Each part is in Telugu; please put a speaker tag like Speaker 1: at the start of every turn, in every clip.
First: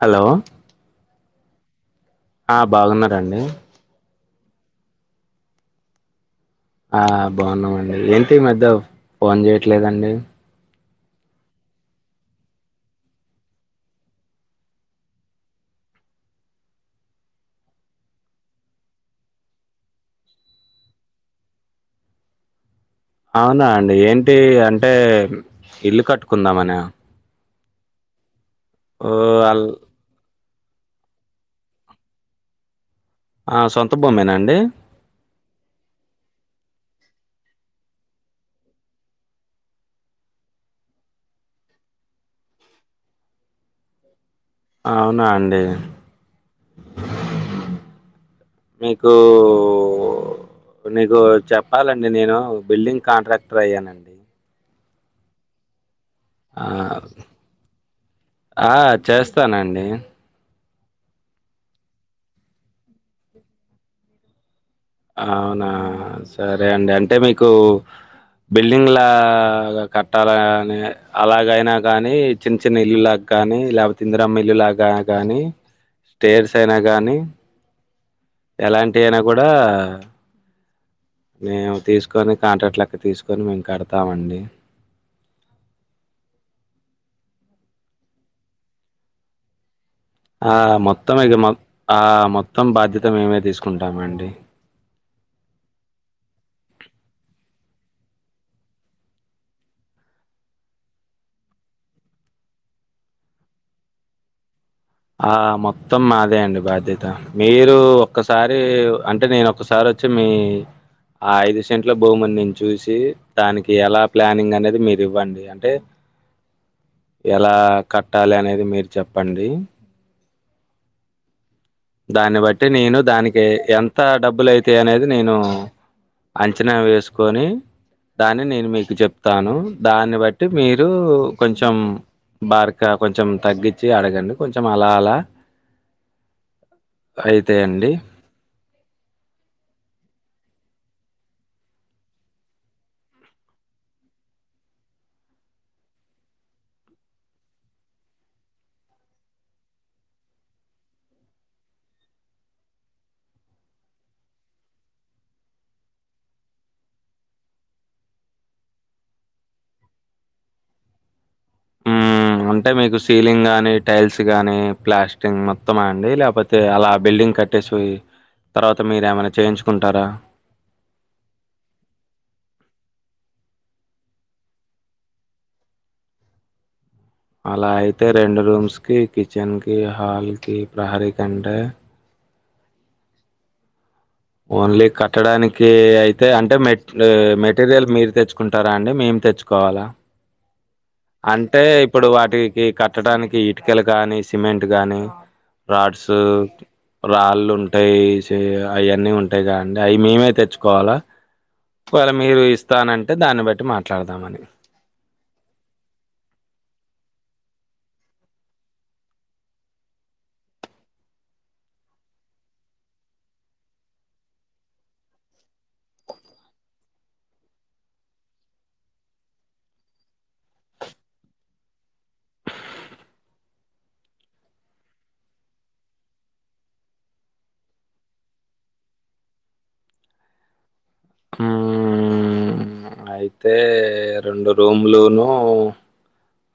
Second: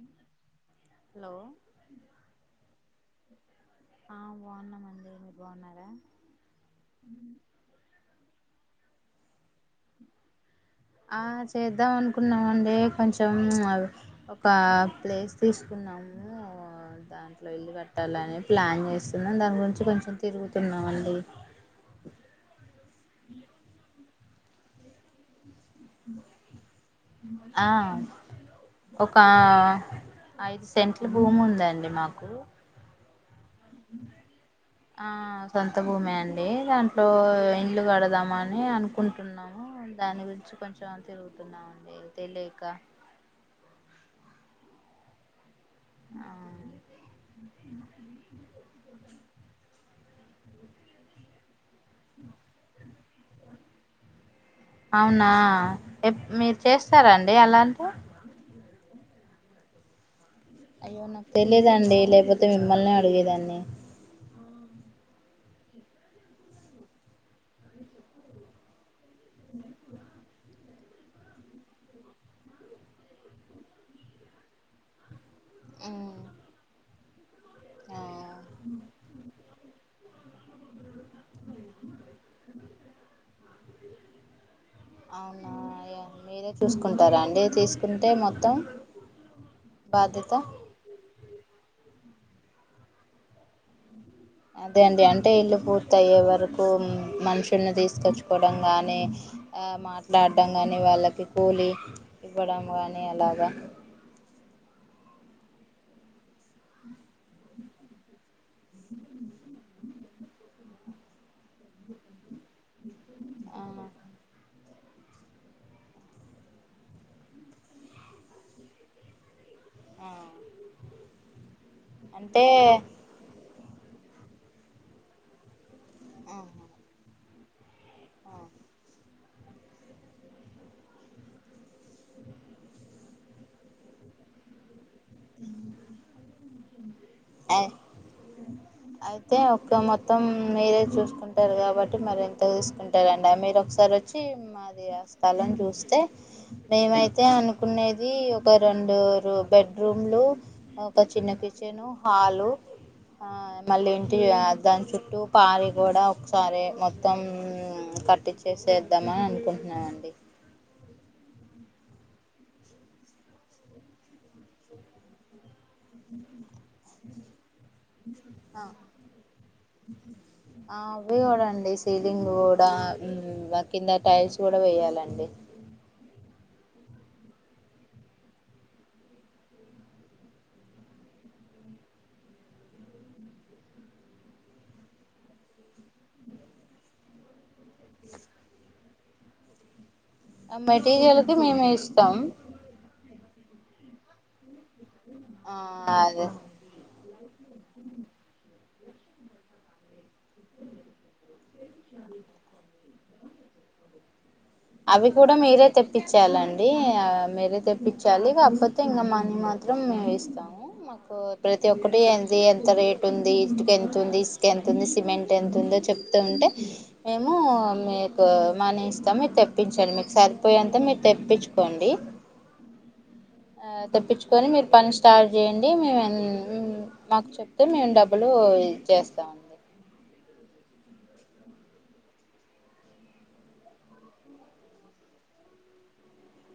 Speaker 1: హలో
Speaker 2: హలో
Speaker 1: ఆ బాగున్నార అండి
Speaker 2: ఆ బాగున్నామండి మీరు బాగున్నారా
Speaker 1: ఆ బాగున్నామండి ఏంటి ఈ మధ్య ఫోన్ చేయట్లేదండి
Speaker 2: ఆ చేద్దాం అనుకున్నామండి కొంచెం అవ్ ఒక ప్లేస్ తీసుకు దాంట్లో వెళ్ళి కట్టాలని ప్లాన్ చేస్తున్నాం దాని గురించి కొంచెం తిరుగుతున్నామన్డి
Speaker 1: అవునా అండి ఏంటి అంటే ఇల్లు కట్టుకుందామనా
Speaker 2: ఆ
Speaker 1: ఓ
Speaker 2: ఒకా
Speaker 1: అల్
Speaker 2: ఐదు సెంట్ల భూమి ఉందండి మాకు
Speaker 1: ఆ సొంత భూమేనా అండి
Speaker 2: అంటే దాంట్లో ఇంలు కడదాం అని అనుకుంటున్నాము దాని గురించి కొంచెం తిరుగు అవ్న్లే తెలీక
Speaker 1: అవునా అండి మీకు ఊ నీకు చెప్పాలండి నేను బిల్డింగ్ కాంట్రాక్టర్ అయ్యానండి
Speaker 2: అవునా ఎప్ మీరు
Speaker 1: ఆ
Speaker 2: చేస్తారా అండి అలాంటివి
Speaker 1: ఆ చేస్తానండి
Speaker 2: అయ్యో నాకు తెలిదండి లేకపోతే మిమ్మల్ని అడిగేదాన్ని
Speaker 1: అవునా సరే అండి అంటే మీకు బిల్డింగ్ లాగా కట్టాలని అలాగైనా కానీ చిన్న చిన్న ఇల్లులా కానీ లేకపో ఇందిరమ్మ ఇల్లు లాగా గాని స్టేర్స్ అయినా కానీ
Speaker 2: ఆ
Speaker 1: ఎలాంటి అయినా కూడా మేము తీసుకొని కాంట్రాక్ట్ లెక్క తీసుకొని మేము కడతామండి
Speaker 2: అవునా మీరే చూసుకుంటారా అండి తీసుకుంటే మొత్తం బాధ్యత
Speaker 1: ఆ మొత్తం ఇక మొ ఆ మొత్తం బాధ్యత మేమే తీసుకుంటామండి
Speaker 2: అదే అండి అంటే ఇల్లు పూర్తయ్యే వరకు మనుషుల్ని తీసుకొచ్చుకోవడం గాని ఆ మాట్లాడ ఆడ్డం కానీ వాళ్ళకి కూలి ఇవ్వడం కానీ అలాగా
Speaker 1: ఆ మొత్తం మాదే అండి బాధ్యత మీరు ఒక్కసారి అంటే నేను ఒక్కసారి వచ్చి మీ ఆ ఐదు సెంట్ల భూముని నేను చూసి
Speaker 2: ఆ
Speaker 1: దానికి ఎలా ప్లానింగ్ అనేది అది మీరువ్వండి అంటే ఎలా కట్టాలి అనేది మీరు చెప్పండి
Speaker 2: ఆ
Speaker 1: దాన్ని
Speaker 2: అంటే
Speaker 1: బట్టి నేను దానికి ఎంత డబ్బులు అయితాయి అనేది నేను
Speaker 2: ఆ
Speaker 1: అంచనా వేసుకొని దాన్ని నేను మీకు చెప్త ను దాన్ని బట్టి మీరు కొంచెం బార్క్ క కొంచెం తగ్గించి అడగండి కొంచెం అలా అలా
Speaker 2: అయి
Speaker 1: అయితాయండి.
Speaker 2: అయితే ఒకము మొత్తం మీరే చూసుకుంటారు కాబట్టి మరి ఇంత తీసుకుంటారండి మీరు ఒకసారి వచ్చి మాది స్థలం చూస్తే మేమైతే అనుకునేది ఒక రెండు రూ బెడ్రూమ్ ఒక చిన్న కిచెను హాలు ఆ మళ్ళీ ఏంటి దాని చుట్టూ పారి గోడ ఒకసారి మొత్తం కట్టి చేసేద్దామని అనుకుంటున్నానండి
Speaker 1: హ్మ్. అంటే మీకు సీలింగ్ గానీ టైల్స్ గానీ ప్లాస్టింగ్ మొత్తమా అండి లేకపోతే అలా బిల్డింగ్ కట్టేసి పోయి తర్వాత మీరు ఏమైనా చేయించుకుంటారా
Speaker 2: ఆ అవి కూడా అండి సీలింగ్ కూడా దాని కింద టైల్స్ కూడా వేయాలండి
Speaker 1: అలా అయితే రెండు రూమ్స్ కి కిచెన్ కి హాల్ కి ప్రహరీ కంటే ఓన్లీ కట్టడానికి అయితే అంటే మె మెటీరియల్ మీరు తెచ్చుకుంటారా అండి మేము తెచ్చుకోవాలా
Speaker 2: మెటీరియల్కి
Speaker 1: అంటే
Speaker 2: మేము
Speaker 1: ఇప్పుడు
Speaker 2: ఇస్తాం
Speaker 1: వాటికి కట్టడానికి ఇటుకలు కానీ సిమెంట్ కాగానీ
Speaker 2: ఆ
Speaker 1: రాడ్స్
Speaker 2: అదే
Speaker 1: రాళ్ళు ఉంటాయి అవన్నీ ఉంటాయి కదండి అవి మేమే తెచ్చుకోవాలా ఒకవేళ మీరు ఇస్తానంటే దాన్ని బట్టి మాట్లాడదామని
Speaker 2: అవి కూడా మీరే తెప్పించాలండి ఆ మీరే తెప్పించాలి కాకపోతే ఇంకా మనీ మ మాత్రం మేము ఇస్తాము మాకు ప్రతి ఒక్కటి ఎంత రేటు ఉంది ఇటుక ఎంత తుంది ఇసుక ఎంత ఉంది సిమెంట్ ఎంత ఉంది చెప్తుంటే మేము మీకు మనీ ఇస్తాము తెప్పించండి మీకు సరిపోయేంత మీరు తెప్పించుకోండి తెప్పించుకొని మీరు పని స్టార్ట్ చేయండి మే మాకు చెప్తే మేము డబ్బులు ఇచ్చేస్తా ఉంది
Speaker 1: హ అయితే రెండు రూమ్లును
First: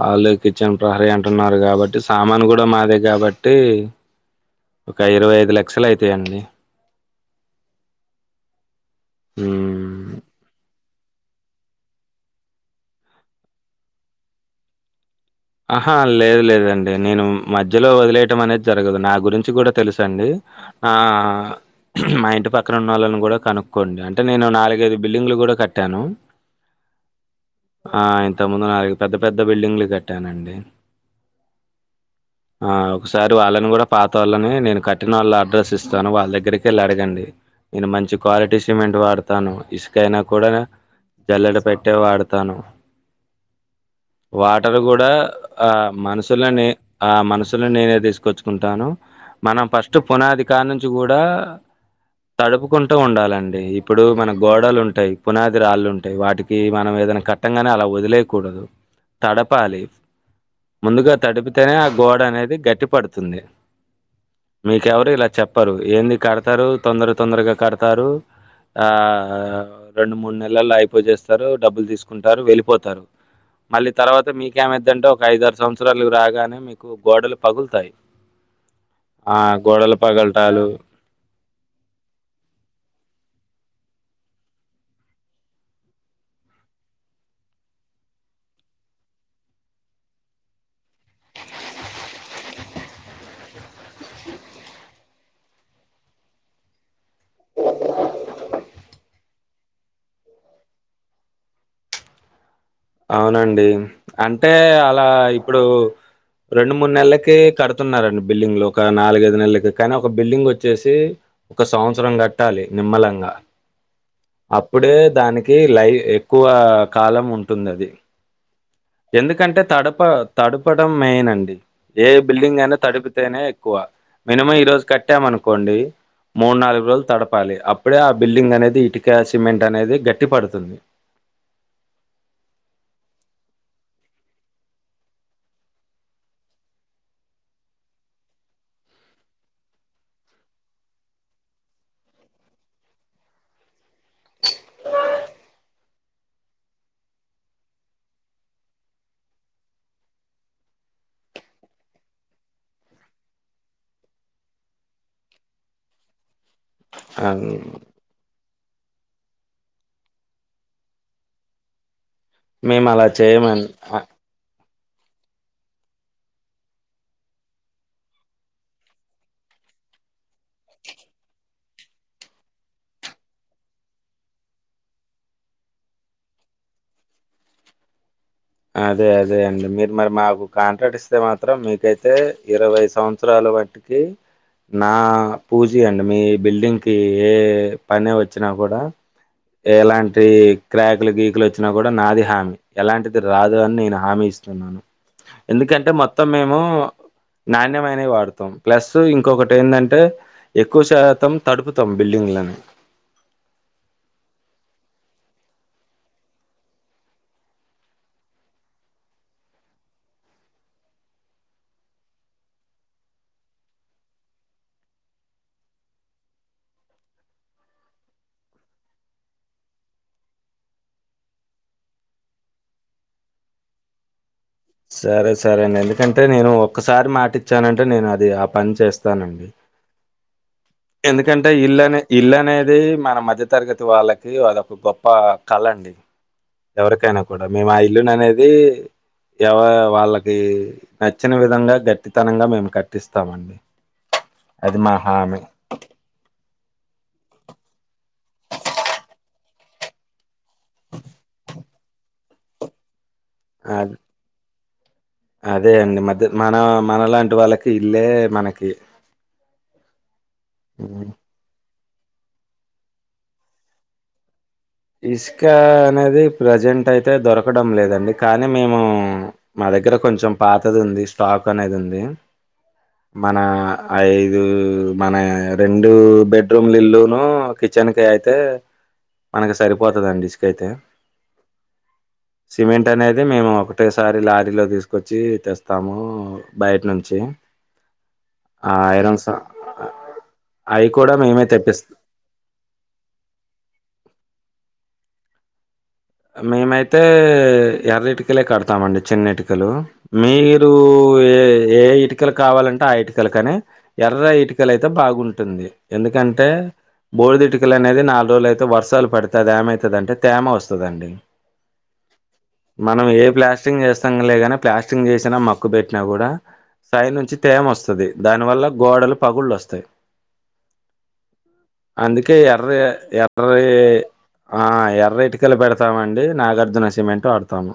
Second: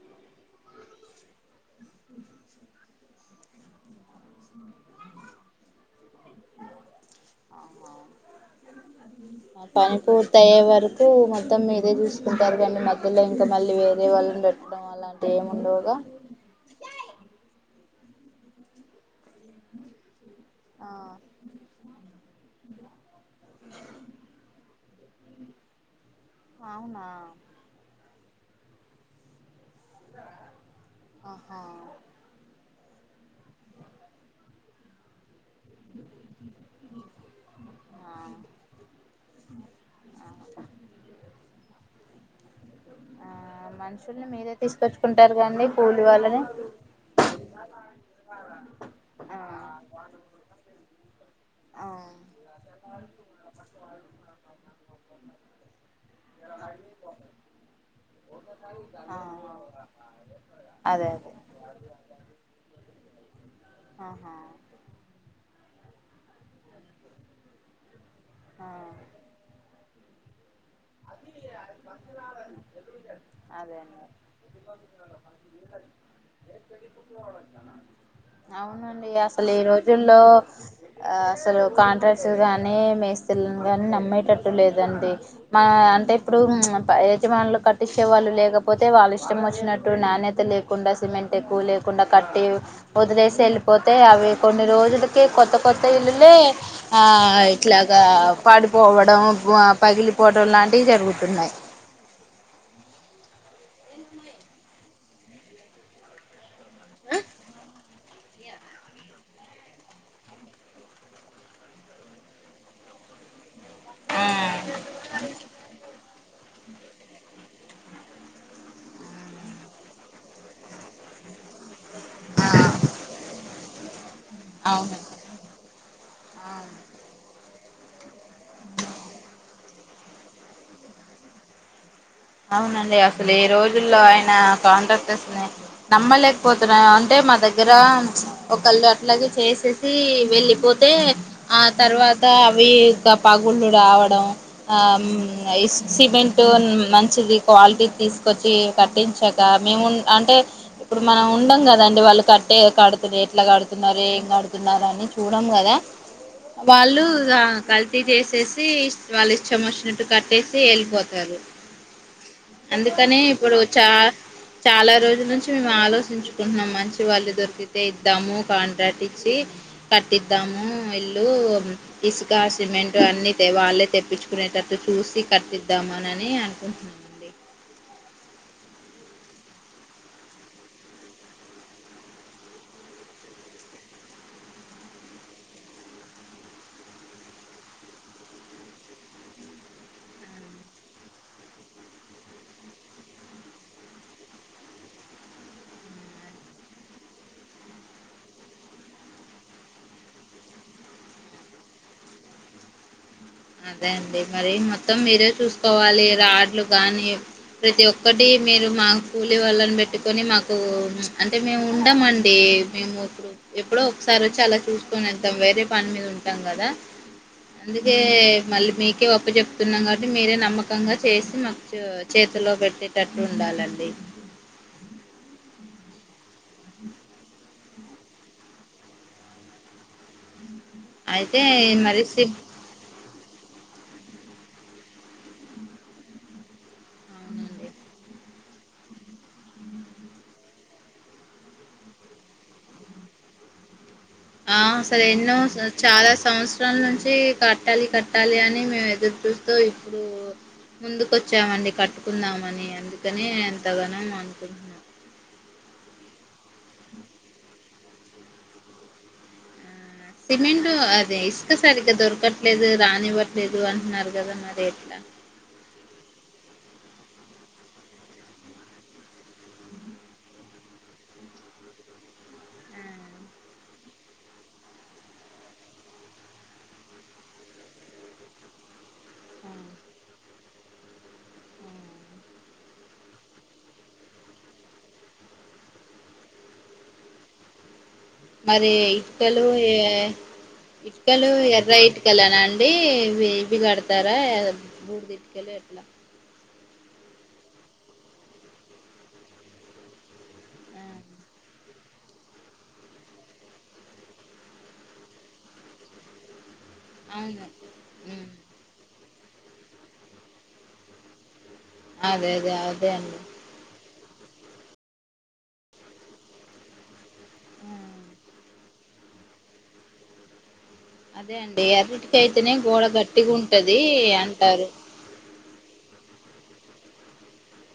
Speaker 1: హాలు కిచెన్ ప్రహరీ అంటున్నారు కాబట్టి సామాను కూడా మాదే కాబట్టి ఒక ఇరవై ఐదు లక్షలు అయితాయండి మ్మ్
Speaker 2: పనిపూర్తాయవరకు ప్పు మొత్తం మీదే చూసుకుంటారు కానీ మధ్యలో ఇంకా మళ్ళీ వేరే వాళ్ళని పెట్టడం అలా
Speaker 1: ఆహా లేదు లేదండి నేను మధ్ ధ్యలో వదిలేయటం అనేది జరగదు నా గురించి కూడా తెలుస అండి ఆ మా ఇంటి పక్కన ఉన్న వాళ్ళని కూడా కనుక్కోండి అంటే నేను నాలుగు గైదు బిల్డింగ్ లు కూడా కట్టాను
Speaker 2: అవునా
Speaker 1: ఇంతముందు నాలుగు పెద్ద పెద్ద బిల్డింగ్లు కట్టానండి
Speaker 2: ఆహా
Speaker 1: ఆ ఒకసారి వాళ్ళని కూడా పాత వాళ్ళని నేను కట్టిన వాళ్ళ అడ్రస్ ఇస్తాను వాళ్ళ దగ్గరికి వెళ్ళి అడగండి నేను
Speaker 2: ఆ
Speaker 1: మంచి క్వాలిటీ సిమెంట్ వాడతాను ఇసుకైనా కూడా జల్లెడ పట్టే వాడతాను
Speaker 2: ఆ మనుషుల్ని మీరే
Speaker 1: క్కడ కూడా
Speaker 2: తీసుకొచ్చుకుంటారు కండి
Speaker 1: ఆ
Speaker 2: కూలి వాళ్ళని
Speaker 1: మనసులని ఆ మనసుని నేనే తీసుకొచ్చుకుంటాను
Speaker 2: ఆ
Speaker 1: మనం ఫస్ట్ పునాది కానుంచి గూడా
Speaker 2: ఆ
Speaker 1: తడుపుకుంటూ ఉండాలండి ఇప్పుడు మన గోడలు ఉంటాయి పునాది రాళ్ళు ఉంటాయి వాటికి మనం ఏదనా కట్టంగానే అలా వదిలేయకూడదు
Speaker 2: ఆ
Speaker 1: తడపాలి
Speaker 2: అదే
Speaker 1: ముందుగా
Speaker 2: అదే
Speaker 1: తడిపితేనే ఆ గోడ అనేది గట్టిపడుతుంది
Speaker 2: ఆహా
Speaker 1: మీకెవరు ఇలా చెప్పరు ఏంది కడతారు తొందర తొందరగా కడతారు ఆ రెండు మూడు నె లల్లో అయిపోజేస్తారు డబ్బులు తీసుకుంటారు వెళ్ళిపోతారు
Speaker 2: అదే
Speaker 1: మళ్ళీ
Speaker 2: అండి
Speaker 1: తర్వాత మీకేమద్దంటే ఒక ఐదురు సంవత్సరాలు రాగానే మీకు గోడలు పగులుతాయి
Speaker 2: అవునండి
Speaker 1: ఆ
Speaker 2: అసలు ఈ
Speaker 1: గోడలు
Speaker 2: రోజుల్లో
Speaker 1: పగలటాలు
Speaker 2: ఆ అసలు కాంట్రాక్ట్ గానీ మేస్తిలను గాని నమ్మేటట్టు లేదండి మన అంటే ఇప్పుడు యజమానులు కట్టించేవాళ్ళు లేకపోతే వాళ్ళు ఇష్టం వచ్చినట్టు నాణ్యతను లేకుండా సిమెంట్ ఎక్కువ లేకుండా కట్టి వదిలేసి వెళ్ళిపోతే అవి కొన్ని రోజులకే కొ కొత్త కొత్త ఇల్లులే ఆ ఇట్లాగా పాడిపోవడం పగిలి ఫోటం లాంటివి జరుగుతున్నాయి
Speaker 1: అవునండి అంటే అలా ఇప్పుడు రెండు మూడు నెలలకి కడుతున్నారండి బిల్డింగ్ లో ఒక నాలుగైదు నెలలకి కానీ ఒక బిల్డింగ్ వచ్చేసి ఒక సంవత్సరం కట్టాలి నిమ్మలంగా
Speaker 2: ఆ
Speaker 1: అప్పుడే దానికి లైవ్ ఎక్కువ కాలం ఉంటుంది అది ఎందుకంటే తడప తడుపడం మెయిన్ అండి ఏ బిల్డింగ్ అయినా తడిపితేనే ఎక్కువ మినిమం ఈ
Speaker 2: ఆ,
Speaker 1: రోజు
Speaker 2: అవును
Speaker 1: కట్టామనుకోండి మూడు నాలుగు రోజులు తడపాలి ఇప్పుడే ఆ బిల్డింగ్ అనేది ఇటుక సిమెంట్ అనేది గట్టి పడుతుంది
Speaker 2: అవునండి అసలు ఈ రోజుల్లో ఆయన కాంట్రాక్టర్స్ ని నమ్మలేకపోతున్నా అంటే మా దగ్గర ఒకళ అట్లాగ చేసేసి వెళ్ళిపోతే ఆ తర్వాత అవి కా పగుళ్ళు రావడం ఆ ఇస్ సిమెంట్ మ ది క్వాలిటీ తీసుకొచ్చి కట్టించక మేము అంటే ఇప్పుడు మనం ఉండం కదండి వ వాళ్ళు కట్టే కడుతున్నారు ఎట్లా కడుతున్నారు ఏం కడుతున్నారు అని చూడం కదా వాళ్ళు ఇగ
Speaker 1: అన్
Speaker 2: కల్తీ చేసేసి తీస్ వాళ్ళు ఇష్టం వచ్చినట్టు కట్టేసి ఎళ్ళిపోతారు
Speaker 1: మేము అలా
Speaker 2: అందుకని ఇప్పుడు
Speaker 1: చేయమని
Speaker 2: చా చాలా రోజుల నుంచి మేము ఆలోచించుకుంటున్నాం మంచి వాళ్ళు దొరికితే ఇద్దాము కాంట్రాక్ట్ ఇచ్చి కట్టిద్దాం ఇల్లు ఇసుక సిమెంట్ అన్ని దే వాళ్ళే తెప్పించుకునేటట్టు చూసి కట్పిద్దాము అని అ కుంటున్నానండి
Speaker 1: అదే అదే అండి మీరు మరి మాకు కాంట్రాక్ట్ ఇస్తే మాత్రం మీకైతే ఇరవై సంవత్సరాలు కాబట్టికి నా పూచి అండి మీ బిల్డింగ్కి ఏ పనే వచ్చినా కూడా ఎలాంటి క్రాకులు గీకులు వచ్చినా కూడా నాది హామీ ఎలాంటి రాదు అని నేను హామీ ఇస్తున్నాను ఎందుకంటే మొత్తం మేము నాణ్యమైనవి వాడుతాం ప్లస్ ఇంకొకటి ఏంటంటే ఎక్కువ శాతం తడుపుతాం బిల్డింగ్ ఉన్లమే
Speaker 2: అంతే అండి మరి మొత్తం మీరే చూసుకోవాలి రాడ్లు గానీ ప్రతి ఒక్కటి మీరు మా కూలీ వాళ్ళని పెట్టుకొని మాకు అంటే మేము ఉండం అండి కి మేము ఎప్పుడో ఒకసారి వచ్చి అలా చూసుకొని వెద్దాం వేరే పని మీద ఉంటాం కదా అందుకే మళ్ళీ మీకే ఒప్పు చెప్తున్నాం కాబట్టి మీరే నమ్మకంగా చేసి మాకు చేతిలో పెట్టేటట్టు ఉండా డాలండీ
Speaker 1: సరే సరే అండి ఎందుకంటే నేను ఒక్కసారి మాటి ఇచ్చానంటే నేను అది ఆ పని చేస్తానండి
Speaker 2: అయితే
Speaker 1: ఎందుకంటే ఇల్లునే
Speaker 2: మరి
Speaker 1: ఇల్లు
Speaker 2: సిప్
Speaker 1: అనేది మన మధ్ ధ్య తరగతి వాళ్ళకి అదొక గొప్ప కళ అండి ఎవరికైనా కూడా
Speaker 2: అవునండి
Speaker 1: మేము ఆ ఇల్లును అనేది ఎవ వాళ్ళకి నచ్చిన విధంగా గట్టితనంగా మేము కట్టిస్తామం
Speaker 2: ఆ సరే ఎన్నో స చాలా సంవత్సరాల నుంచి కట్టాలి కట్టాలి అని మేము ఎదురు చూస్తూ ఇప్పుడు ముందుకు ఓచ్చామండి కట్టుకుందామని అందుకని
Speaker 1: అ
Speaker 2: ఎంతగానో అనుకుంటున్నా
Speaker 1: అదే అండి మధ్య మన మన లాంటి వాళ్ళకి ఇల్లే మనకి
Speaker 2: ఆ, సిమెంట్
Speaker 1: హ్మ్.
Speaker 2: అదే ఇసుక సరి ఇ దొరకట్లేదు రానివ్వట్లేదు అంటున్నారు కదా మరి ఎట్లా
Speaker 1: ఇస్కా అనేది ప్రజెం ట్ అయితే దొరకడం లేదండి కానీ మేము మా దగ్గర కొంచెం పాతది ఉంది స్టాక్ అనేది ఉం దే
Speaker 2: ఆ,
Speaker 1: మన ఐదు మన రెండు బెడ్రూమ్ల ఇల్ల్లోనో కిచ్ చన్ అయితే
Speaker 2: ఆ, ఆ.
Speaker 1: మనకి సరిపోతుందిండి ఇస్కైతే సిమెంట్ అనేది మేము ఒకటేసారి లారీలో తీసుకొచ్చి తెస్తాము బయట నుంచి
Speaker 2: మరే
Speaker 1: ఆ ఐరన్స్
Speaker 2: ఇటుకలు ఏ
Speaker 1: అవి కూడా
Speaker 2: ఇటుకలు
Speaker 1: మేమే
Speaker 2: ఎర్ర
Speaker 1: తెప్పిస్తాం
Speaker 2: ఇటుకలేనండి ఇవ్వీ ఇవ్వీ కడుత్ తరా బూడుదిట్టుకెళ ఎట్లా
Speaker 1: మేమైతే ఎర్ర ఇటుకలే కడతామండి చిన్న ఇటుకలు మీరు
Speaker 2: ఆ
Speaker 1: ఏ ఏ ఏ ఇటుకలు కావాలంటే ఆ ఇటుకలు కానీ ఎర్ర ఇటుకల అయితే బాగుంటుంది ఎందుకంటే బుడిద
Speaker 2: అవును
Speaker 1: ఇటుకలు అనేది
Speaker 2: ఉమ్
Speaker 1: నాలుగు రోజులు అయితే వర్షాలు పడితే అది ఏమైతదంటే తేమ వస్తదండి
Speaker 2: అదే అదే అదే
Speaker 1: మనం
Speaker 2: అండి
Speaker 1: ఏ ప్లాస్టింగ్ ఎస్ తంగులేయగానే ప్లాస్ట్రింగ్ చేసినా మక్కు పెట్టిన కూడా సైడ్ నుంచి తేమ
Speaker 2: ఆ
Speaker 1: వస్తది దానివల్ల గోడలు పగుళ్ళు వస్తాయి
Speaker 2: అదే అండి ఎర్రిటికి
Speaker 1: అందుకే
Speaker 2: అయితేనే
Speaker 1: ఎర్ర
Speaker 2: గోడ గట్టిగా
Speaker 1: ఎర్ర
Speaker 2: ఉంటది
Speaker 1: ఆ
Speaker 2: అంటారు
Speaker 1: ఎర్ర ఇటుకల్ పెడతామండి నాగార్జున సిమెంట్ వాడతాము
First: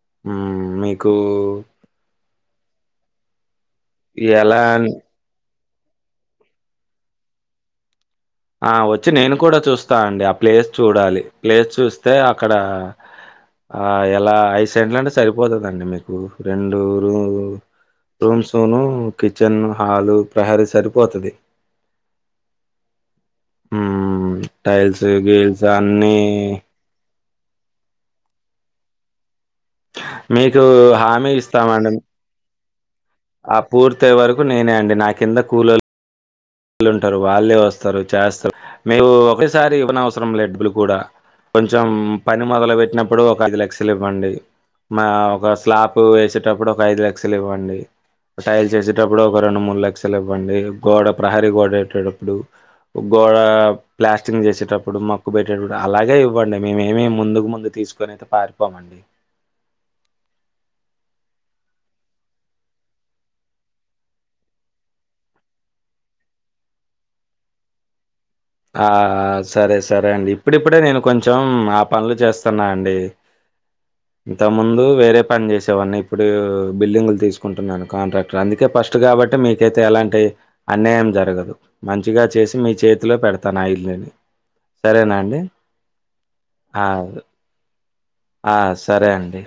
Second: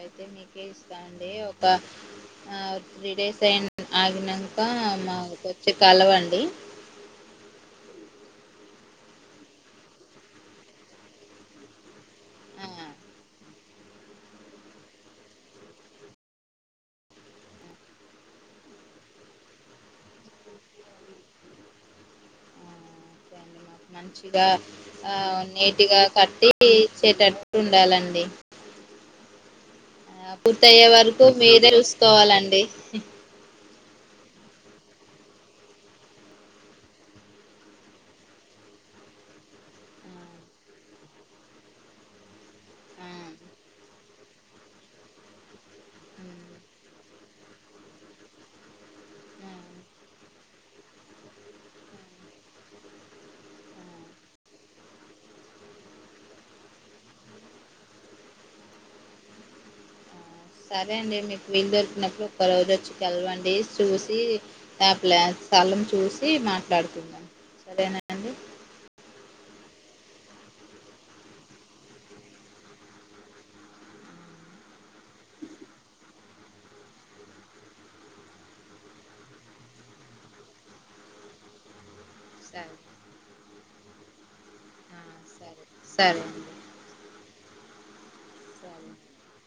Speaker 2: అయితే మీకే
Speaker 1: హ్మ్
Speaker 2: ఇస్తా
Speaker 1: మీకు
Speaker 2: అండి ఒక త్రీ డేస్ అయి
Speaker 1: ఎలా
Speaker 2: ఆగినంక
Speaker 1: అన్
Speaker 2: మా కొచ్చి కలవండి
Speaker 1: ఆ వచ్చి నేను కూడా చూస్తా అండి ఆ ప్లేస్ చూడాలి ప్లేస్ చూసి త్తే అక్కడ
Speaker 2: ఆ ఆ
Speaker 1: ఆ ఎలా ఐదు సెంట్లు అంటే సరిపోతదండి మీకు రెండు రూమ్లు రూమ్స్ను కిచెన్ హాలు ప్రహరీ సరిపోతది
Speaker 2: ఓకే అండి
Speaker 1: హ్మ్.
Speaker 2: మంచిగా
Speaker 1: టైల్స్,
Speaker 2: ఆ
Speaker 1: గీల్స్
Speaker 2: నీటిగా
Speaker 1: అన్నీ
Speaker 2: కట్టి ఇచేటట్టు ఉండాలండి ఆ పూర్త
Speaker 1: మీకు
Speaker 2: అయ్యే వరకు
Speaker 1: హామీ
Speaker 2: మీరే
Speaker 1: ఇస్తామండి.
Speaker 2: చూసుకోవాలండి
Speaker 1: ఆ పూర్తీ అయ్యే వరకు నేనే అండి నా కింద కూల్లోలు ఉంటరు వాళ్ళు వాళ్ళే వస్తరు చేస్తరు మేము ఒకసారి ఇవ్వనవసరంలె డబ్బులు కూడా కొంచెం పని మొదలు
Speaker 2: ఆ
Speaker 1: పెట్టినప్పుడు ఒక పది లక్షలు ఇవ్వండి మా ఒక స్లాప్ వేసేటప్పుడు ఒక ఐదు లక్షలు ఇవ్వండి టైల్స్ ఎసేటప్పుడు ఒక
Speaker 2: ఆ
Speaker 1: రెండు మూడు లక్షలు ఇవ్వండి గోడ ప్రహారీ గోడ ఎట్టేటప్పుడు గోడ ప్లాస్టింగ్ చేసేటప్పుడు మక్కు పెట్టేటప్పుడు అలాగే ఇవ్వండి మేమేమి ముందుకు ముందు తీసుకొని అయితే పారిపోమండి
Speaker 2: సరే అండి మీకు వీలు దొరికినప్పుడు ఒక రోజు వచ్చి కలవండి చూసి నా ప్లాన్ స్థలం చూసి మాట్లాడుకుందం సరేనా అండి
Speaker 1: ఆ సరే సరే అండి ఇప్పుడిప్పుడే నేను కొంచెం ఆ పనులు చేస్తన్నా అండి ఇంత ముందు వేరే పని చేసేవాడిని ఇప్పుడు బిల్డింగులు తీసుకుంటున్నాను కాంట్రాక్టర్ అందుకే ఫస్ట్ కాబట్టి మీకైతే ఎలాంటి అన్యాయం జరగదు మంచిగా చేసి మీ
Speaker 2: సరే
Speaker 1: చేతిలో పెడ తాను ఆ ఇల్లుని
Speaker 2: ఆ
Speaker 1: సరేనా అండి
Speaker 2: సరే సరే
Speaker 1: ఆ అండి ఆ సరే అండి